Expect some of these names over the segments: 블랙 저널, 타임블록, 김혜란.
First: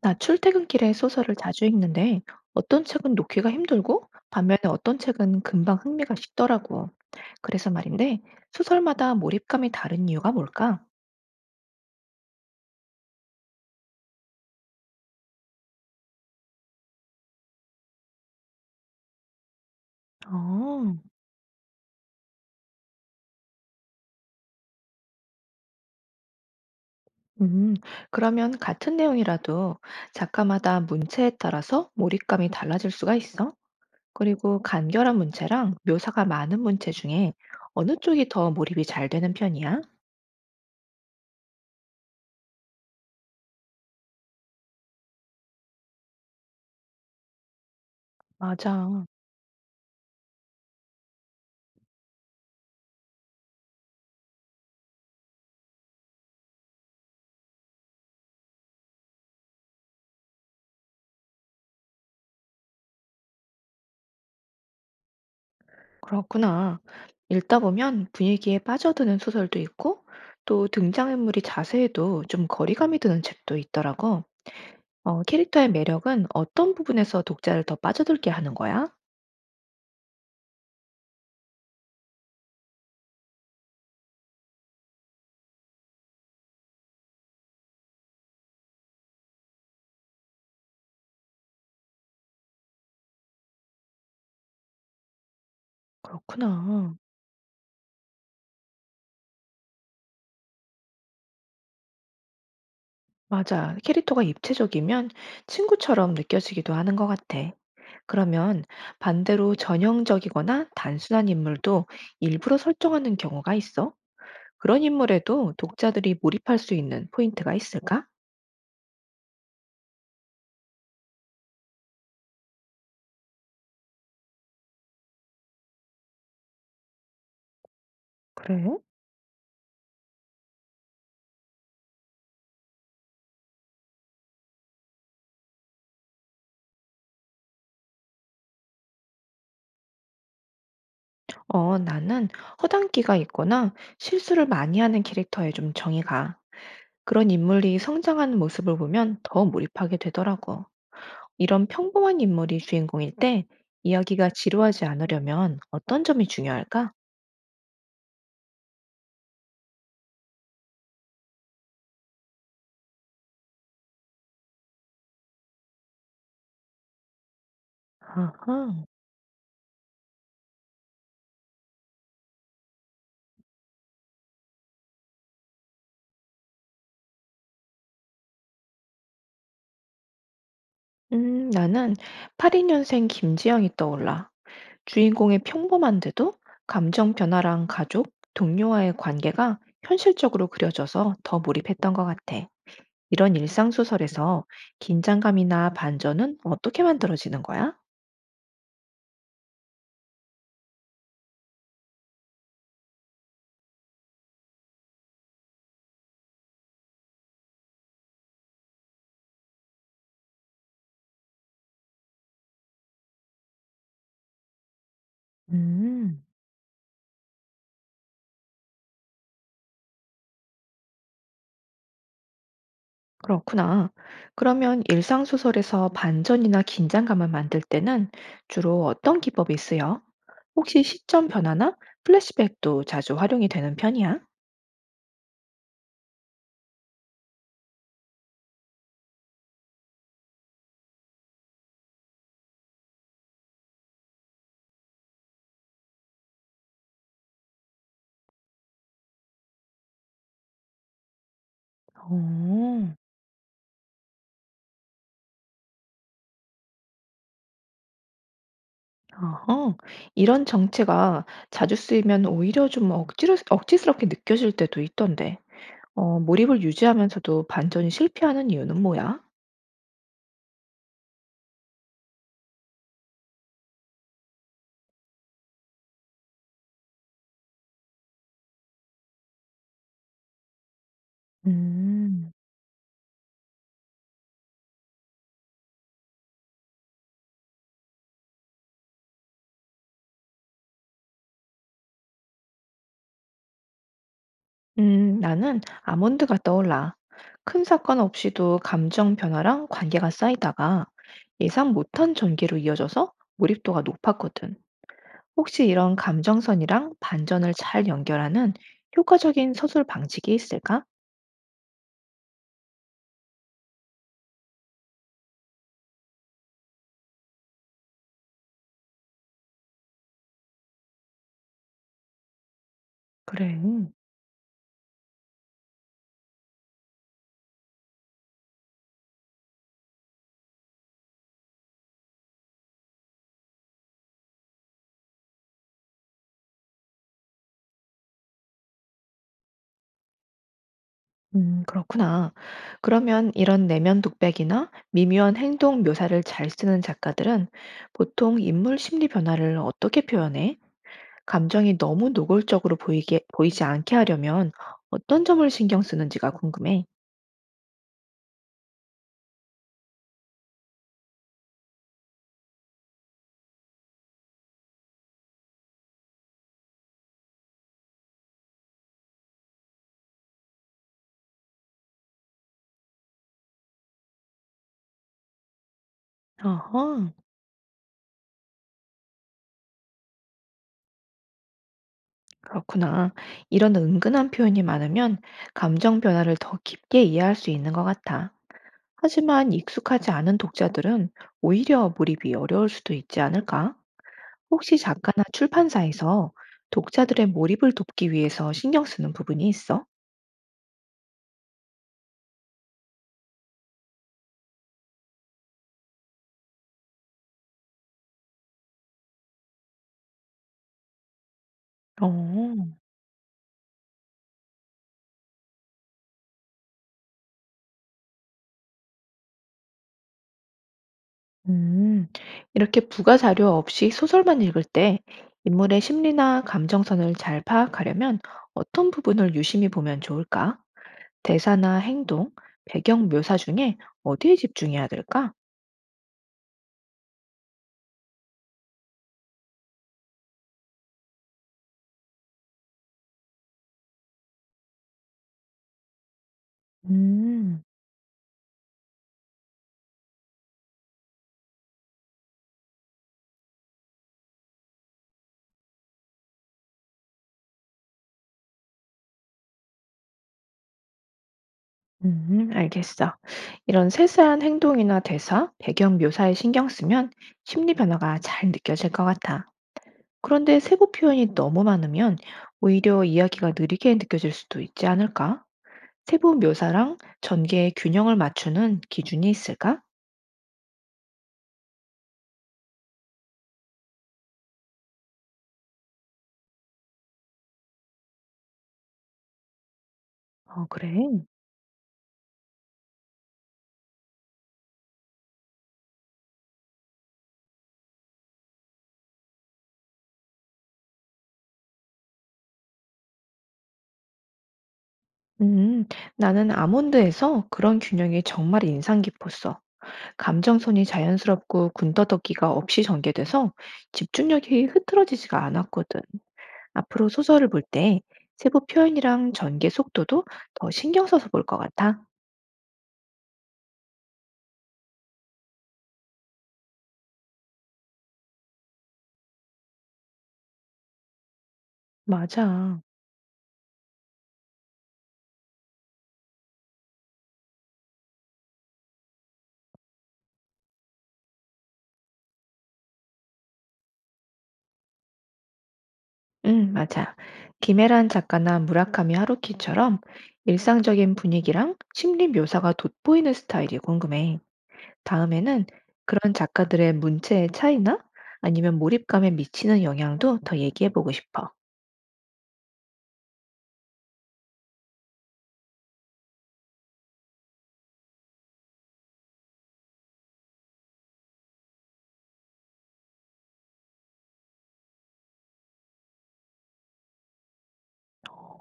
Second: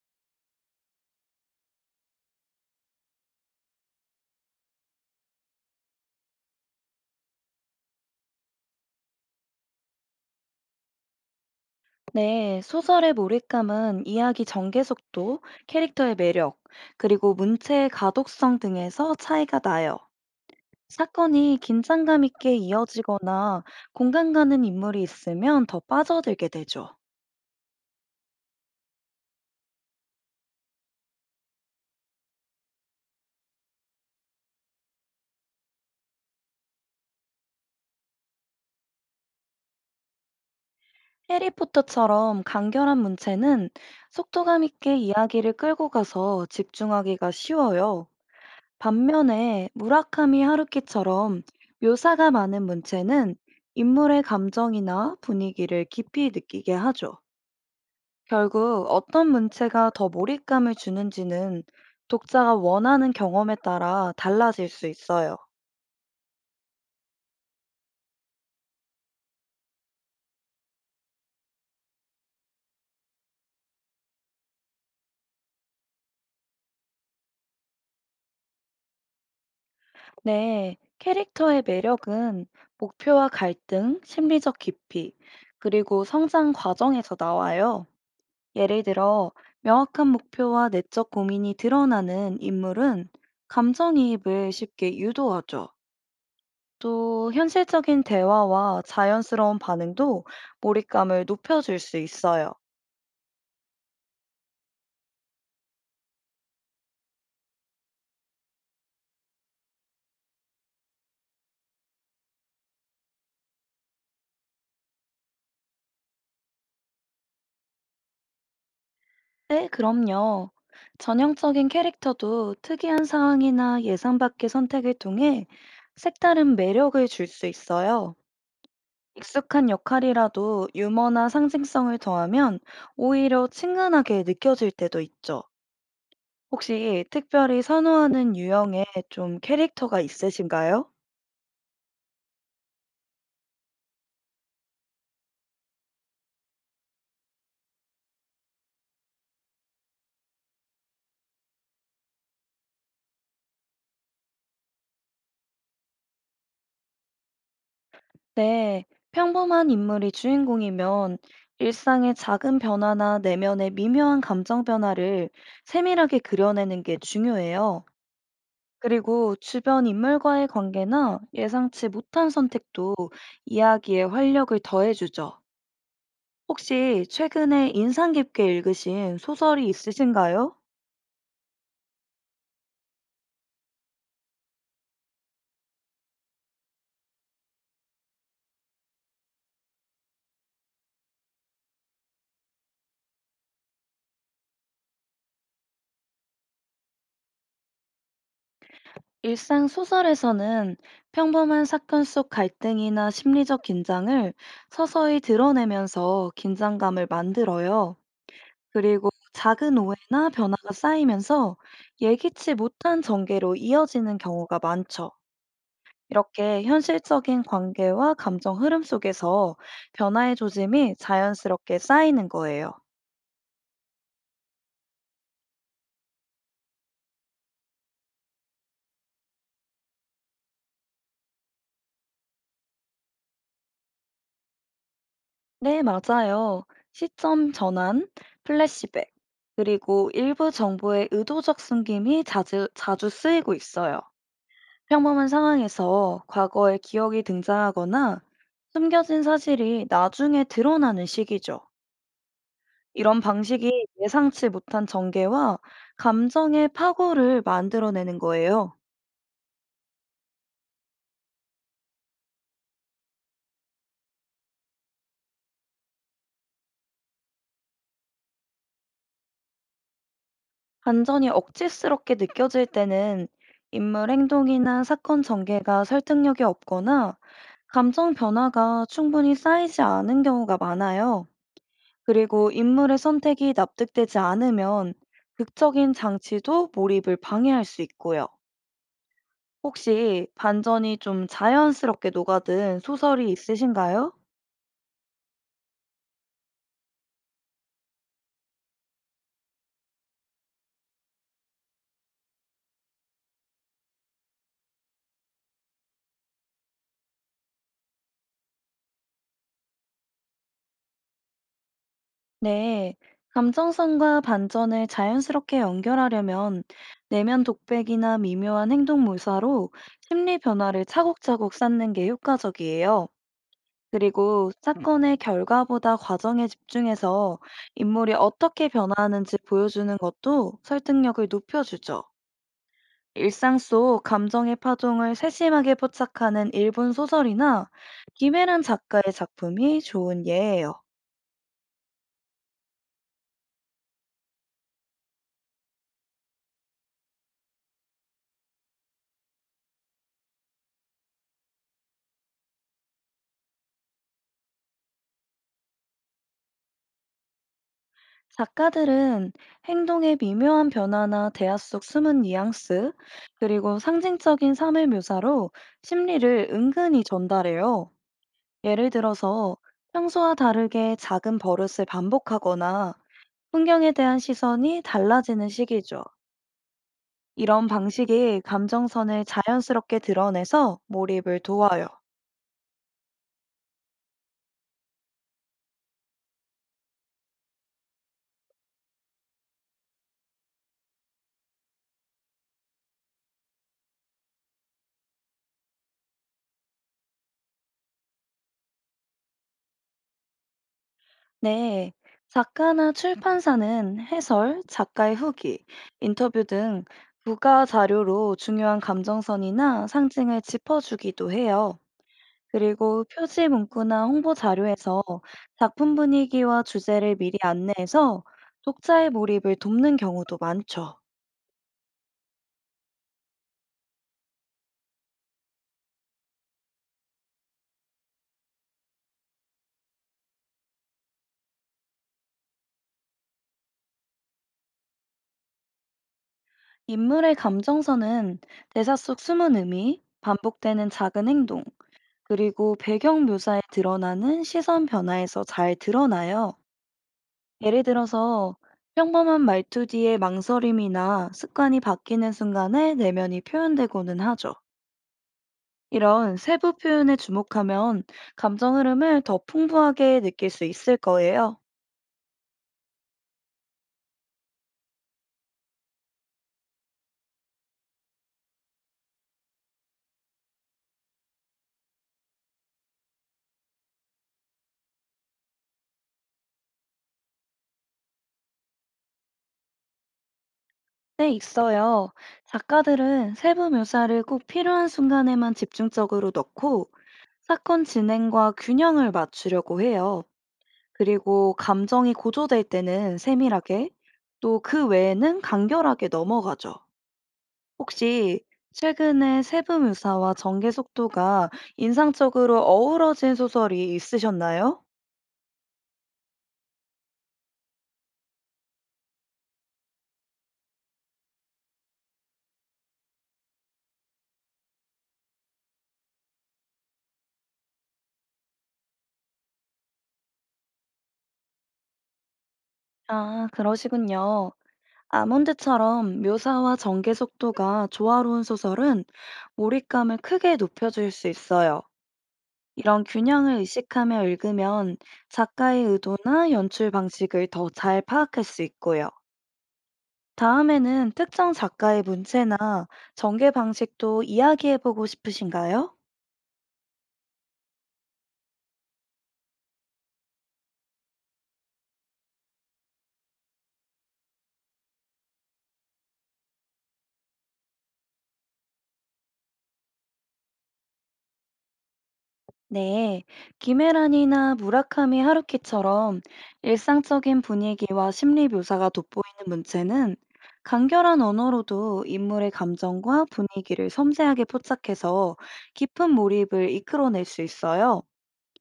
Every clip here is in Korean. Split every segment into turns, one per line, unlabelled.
나 출퇴근길에 소설을 자주 읽는데 어떤 책은 놓기가 힘들고 반면에 어떤 책은 금방 흥미가 식더라고. 그래서 말인데 소설마다 몰입감이 다른 이유가 뭘까?
네, 소설의 몰입감은 이야기 전개 속도, 캐릭터의 매력, 그리고 문체의 가독성 등에서 차이가 나요.
어,
사건이 긴장감 있게 이어지거나 공감 가는 인물이 있으면 더 빠져들게 되죠.
음, 그러면 같은 내용이라도 작가마다 문체에 따라서 몰입감이 달라질 수가 있어? 그리고 간결한 문체랑 묘사가 많은 문체 중에 어느 쪽이 더 몰입이 잘 되는 편이야?
해리포터처럼 간결한 문체는 속도감 있게 이야기를 끌고 가서 집중하기가 쉬워요.
맞아.
반면에 무라카미 하루키처럼 묘사가 많은 문체는 인물의 감정이나 분위기를 깊이 느끼게 하죠. 결국 어떤 문체가 더 몰입감을 주는지는 독자가 원하는 경험에 따라 달라질 수 있어요.
그렇구나. 읽다 보면 분위기에 빠져드는 소설도 있고, 또 등장인물이 자세해도 좀 거리감이 드는 책도 있더라고. 어, 캐릭터의 매력은 어떤 부분에서 독자를 더 빠져들게 하는 거야?
네, 캐릭터의 매력은 목표와 갈등, 심리적 깊이, 그리고 성장 과정에서 나와요. 예를 들어, 명확한 목표와 내적 고민이 드러나는 인물은 감정이입을 쉽게 유도하죠.
그렇구나.
또, 현실적인 대화와 자연스러운 반응도 몰입감을 높여줄 수 있어요.
맞아. 캐릭터가 입체적이면 친구처럼 느껴지기도 하는 것 같아. 그러면 반대로 전형적이거나 단순한 인물도 일부러 설정하는 경우가 있어? 그런 인물에도 독자들이 몰입할 수 있는 포인트가 있을까?
네, 그럼요. 전형적인 캐릭터도 특이한 상황이나 예상 밖의 선택을 통해 색다른 매력을 줄 수 있어요.
그래?
익숙한 역할이라도 유머나 상징성을 더하면 오히려 친근하게 느껴질 때도 있죠. 혹시 특별히 선호하는 유형의 좀 캐릭터가 있으신가요?
어, 나는 허당끼가 있거나 실수를 많이 하는 캐릭터에 좀 정이 가. 그런 인물이 성장하는 모습을 보면 더 몰입하게 되더라고. 이런 평범한 인물이 주인공일 때 이야기가 지루하지 않으려면 어떤 점이 중요할까?
네, 평범한 인물이 주인공이면 일상의 작은 변화나 내면의 미묘한 감정 변화를 세밀하게 그려내는 게 중요해요.
아하.
그리고 주변 인물과의 관계나 예상치 못한 선택도 이야기의 활력을 더해주죠. 혹시 최근에 인상 깊게 읽으신 소설이 있으신가요?
나는 82년생 김지영이 떠올라. 주인공의 평범한데도 감정 변화랑 가족, 동료와의 관계가 현실적으로 그려져서 더 몰입했던 것 같아. 이런 일상소설에서 긴장감이나 반전은 어떻게 만들어지는 거야?
일상 소설에서는 평범한 사건 속 갈등이나 심리적 긴장을 서서히 드러내면서 긴장감을 만들어요. 그리고 작은 오해나 변화가 쌓이면서 예기치 못한 전개로 이어지는 경우가 많죠.
음,
이렇게 현실적인 관계와 감정 흐름 속에서 변화의 조짐이 자연스럽게 쌓이는 거예요.
그렇구나. 그러면 일상소설에서 반전이나 긴장감을 만들 때는 주로 어떤 기법이 쓰여? 혹시 시점 변화나 플래시백도 자주 활용이 되는 편이야?
네, 맞아요. 시점 전환, 플래시백, 그리고 일부 정보의 의도적 숨김이 자주 쓰이고 있어요. 평범한 상황에서 과거의 기억이 등장하거나 숨겨진 사실이 나중에 드러나는 시기죠.
어,
이런 방식이 예상치 못한 전개와 감정의 파고를 만들어내는 거예요.
어허, 이런 정체가 자주 쓰이면 오히려 좀 억지로, 억지스럽게 느껴질 때도 있던데. 어, 몰입을 유지하면서도 반전이 실패하는 이유는 뭐야?
반전이 억지스럽게 느껴질 때는 인물 행동이나 사건 전개가 설득력이 없거나 감정 변화가 충분히 쌓이지 않은 경우가 많아요.
음.
그리고 인물의 선택이 납득되지 않으면 극적인 장치도 몰입을 방해할 수 있고요. 혹시 반전이 좀 자연스럽게 녹아든 소설이 있으신가요?
나는 아몬드가 떠올라. 큰 사건 없이도 감정 변화랑 관계가 쌓이다가 예상 못한 전개로 이어져서 몰입도가 높았거든. 혹시 이런 감정선이랑 반전을 잘 연결하는 효과적인 서술 방식이 있을까?
네, 감정선과 반전을 자연스럽게 연결하려면 내면 독백이나 미묘한 행동 묘사로 심리 변화를 차곡차곡 쌓는 게 효과적이에요.
그래.
그리고 사건의 결과보다 과정에 집중해서 인물이 어떻게 변화하는지 보여주는 것도 설득력을 높여주죠. 일상 속 감정의 파동을 세심하게 포착하는 일본 소설이나 김혜란 작가의 작품이 좋은 예예요.
그렇구나. 그러면 이런 내면 독백이나 미묘한 행동 묘사를 잘 쓰는 작가들은 보통 인물 심리 변화를 어떻게 표현해? 감정이 너무 노골적으로 보이게, 보이지 않게 하려면 어떤 점을 신경 쓰는지가 궁금해.
작가들은 행동의 미묘한 변화나 대화 속 숨은 뉘앙스, 그리고 상징적인 삶의 묘사로 심리를 은근히 전달해요. 예를 들어서 평소와 다르게 작은 버릇을 반복하거나 풍경에 대한 시선이 달라지는 시기죠.
어허,
이런 방식이 감정선을 자연스럽게 드러내서 몰입을 도와요.
그렇구나. 이런 은근한 표현이 많으면 감정 변화를 더 깊게 이해할 수 있는 것 같아. 하지만 익숙하지 않은 독자들은 오히려 몰입이 어려울 수도 있지 않을까? 혹시 작가나 출판사에서 독자들의 몰입을 돕기 위해서 신경 쓰는 부분이 있어?
네, 작가나 출판사는 해설, 작가의 후기, 인터뷰 등 부가 자료로 중요한 감정선이나 상징을 짚어주기도 해요.
어.
그리고 표지 문구나 홍보 자료에서 작품 분위기와 주제를 미리 안내해서 독자의 몰입을 돕는 경우도 많죠.
음, 이렇게 부가 자료 없이 소설만 읽을 때 인물의 심리나 감정선을 잘 파악하려면 어떤 부분을 유심히 보면 좋을까? 대사나 행동, 배경 묘사 중에 어디에 집중해야 될까?
인물의 감정선은 대사 속 숨은 의미, 반복되는 작은 행동, 그리고 배경 묘사에 드러나는 시선 변화에서 잘 드러나요.
음,
예를 들어서 평범한 말투 뒤에 망설임이나 습관이 바뀌는 순간에 내면이 표현되고는 하죠. 이런 세부 표현에 주목하면 감정 흐름을 더 풍부하게 느낄 수 있을 거예요.
알겠어. 이런 세세한 행동이나 대사, 배경 묘사에 신경 쓰면 심리 변화가 잘 느껴질 것 같아. 그런데 세부 표현이 너무 많으면 오히려 이야기가 느리게 느껴질 수도 있지 않을까? 세부 묘사랑 전개의 균형을 맞추는 기준이 있을까?
네, 있어요. 작가들은 세부 묘사를 꼭 필요한 순간에만 집중적으로 넣고 사건 진행과 균형을 맞추려고 해요.
어, 그래?
그리고 감정이 고조될 때는 세밀하게, 또 그 외에는 간결하게 넘어가죠. 혹시 최근에 세부 묘사와 전개 속도가 인상적으로 어우러진 소설이 있으셨나요?
음, 나는 아몬드에서 그런 균형이 정말 인상 깊었어. 감정선이 자연스럽고 군더더기가 없이 전개돼서 집중력이 흐트러지지가 않았거든. 앞으로 소설을 볼 때 세부 표현이랑 전개 속도도 더 신경 써서 볼 것 같아.
아, 그러시군요. 아몬드처럼 묘사와 전개 속도가 조화로운 소설은 몰입감을 크게 높여줄 수 있어요.
맞아.
이런 균형을 의식하며 읽으면 작가의 의도나 연출 방식을 더 잘 파악할 수 있고요. 다음에는 특정 작가의 문체나 전개 방식도 이야기해보고 싶으신가요?
맞아. 김혜란 작가나 무라카미 하루키처럼 일상적인 분위기랑 심리 묘사가 돋보이는 스타일이 궁금해. 다음에는 그런 작가들의 문체의 차이나 아니면 몰입감에 미치는 영향도 더 얘기해 보고 싶어.
네, 김혜란이나 무라카미 하루키처럼 일상적인 분위기와 심리 묘사가 돋보이는 문체는 간결한 언어로도 인물의 감정과 분위기를 섬세하게 포착해서 깊은 몰입을 이끌어낼 수 있어요.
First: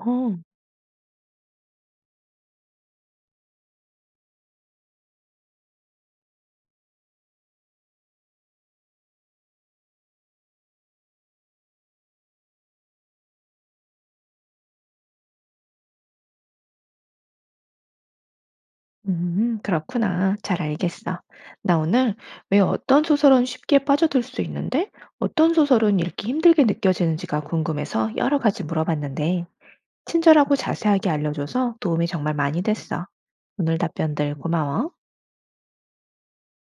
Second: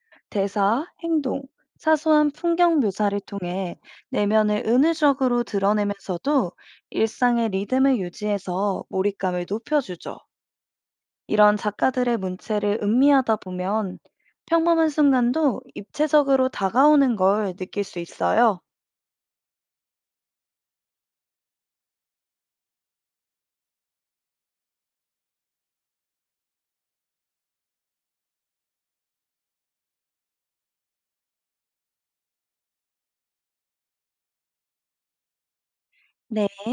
어,
대사, 행동, 사소한 풍경 묘사를 통해 내면을 은유적으로 드러내면서도 일상의 리듬을 유지해서 몰입감을 높여주죠. 이런 작가들의 문체를 음미하다 보면 평범한 순간도 입체적으로 다가오는 걸 느낄 수 있어요.
그렇구나. 잘 알겠어. 나 오늘 왜 어떤 소설은 쉽게 빠져들 수 있는데 어떤 소설은 읽기 힘들게 느껴지는지가 궁금해서 여러 가지 물어봤는데 친절하고 자세하게 알려줘서 도움이 정말 많이 됐어. 오늘 답변들 고마워.
네.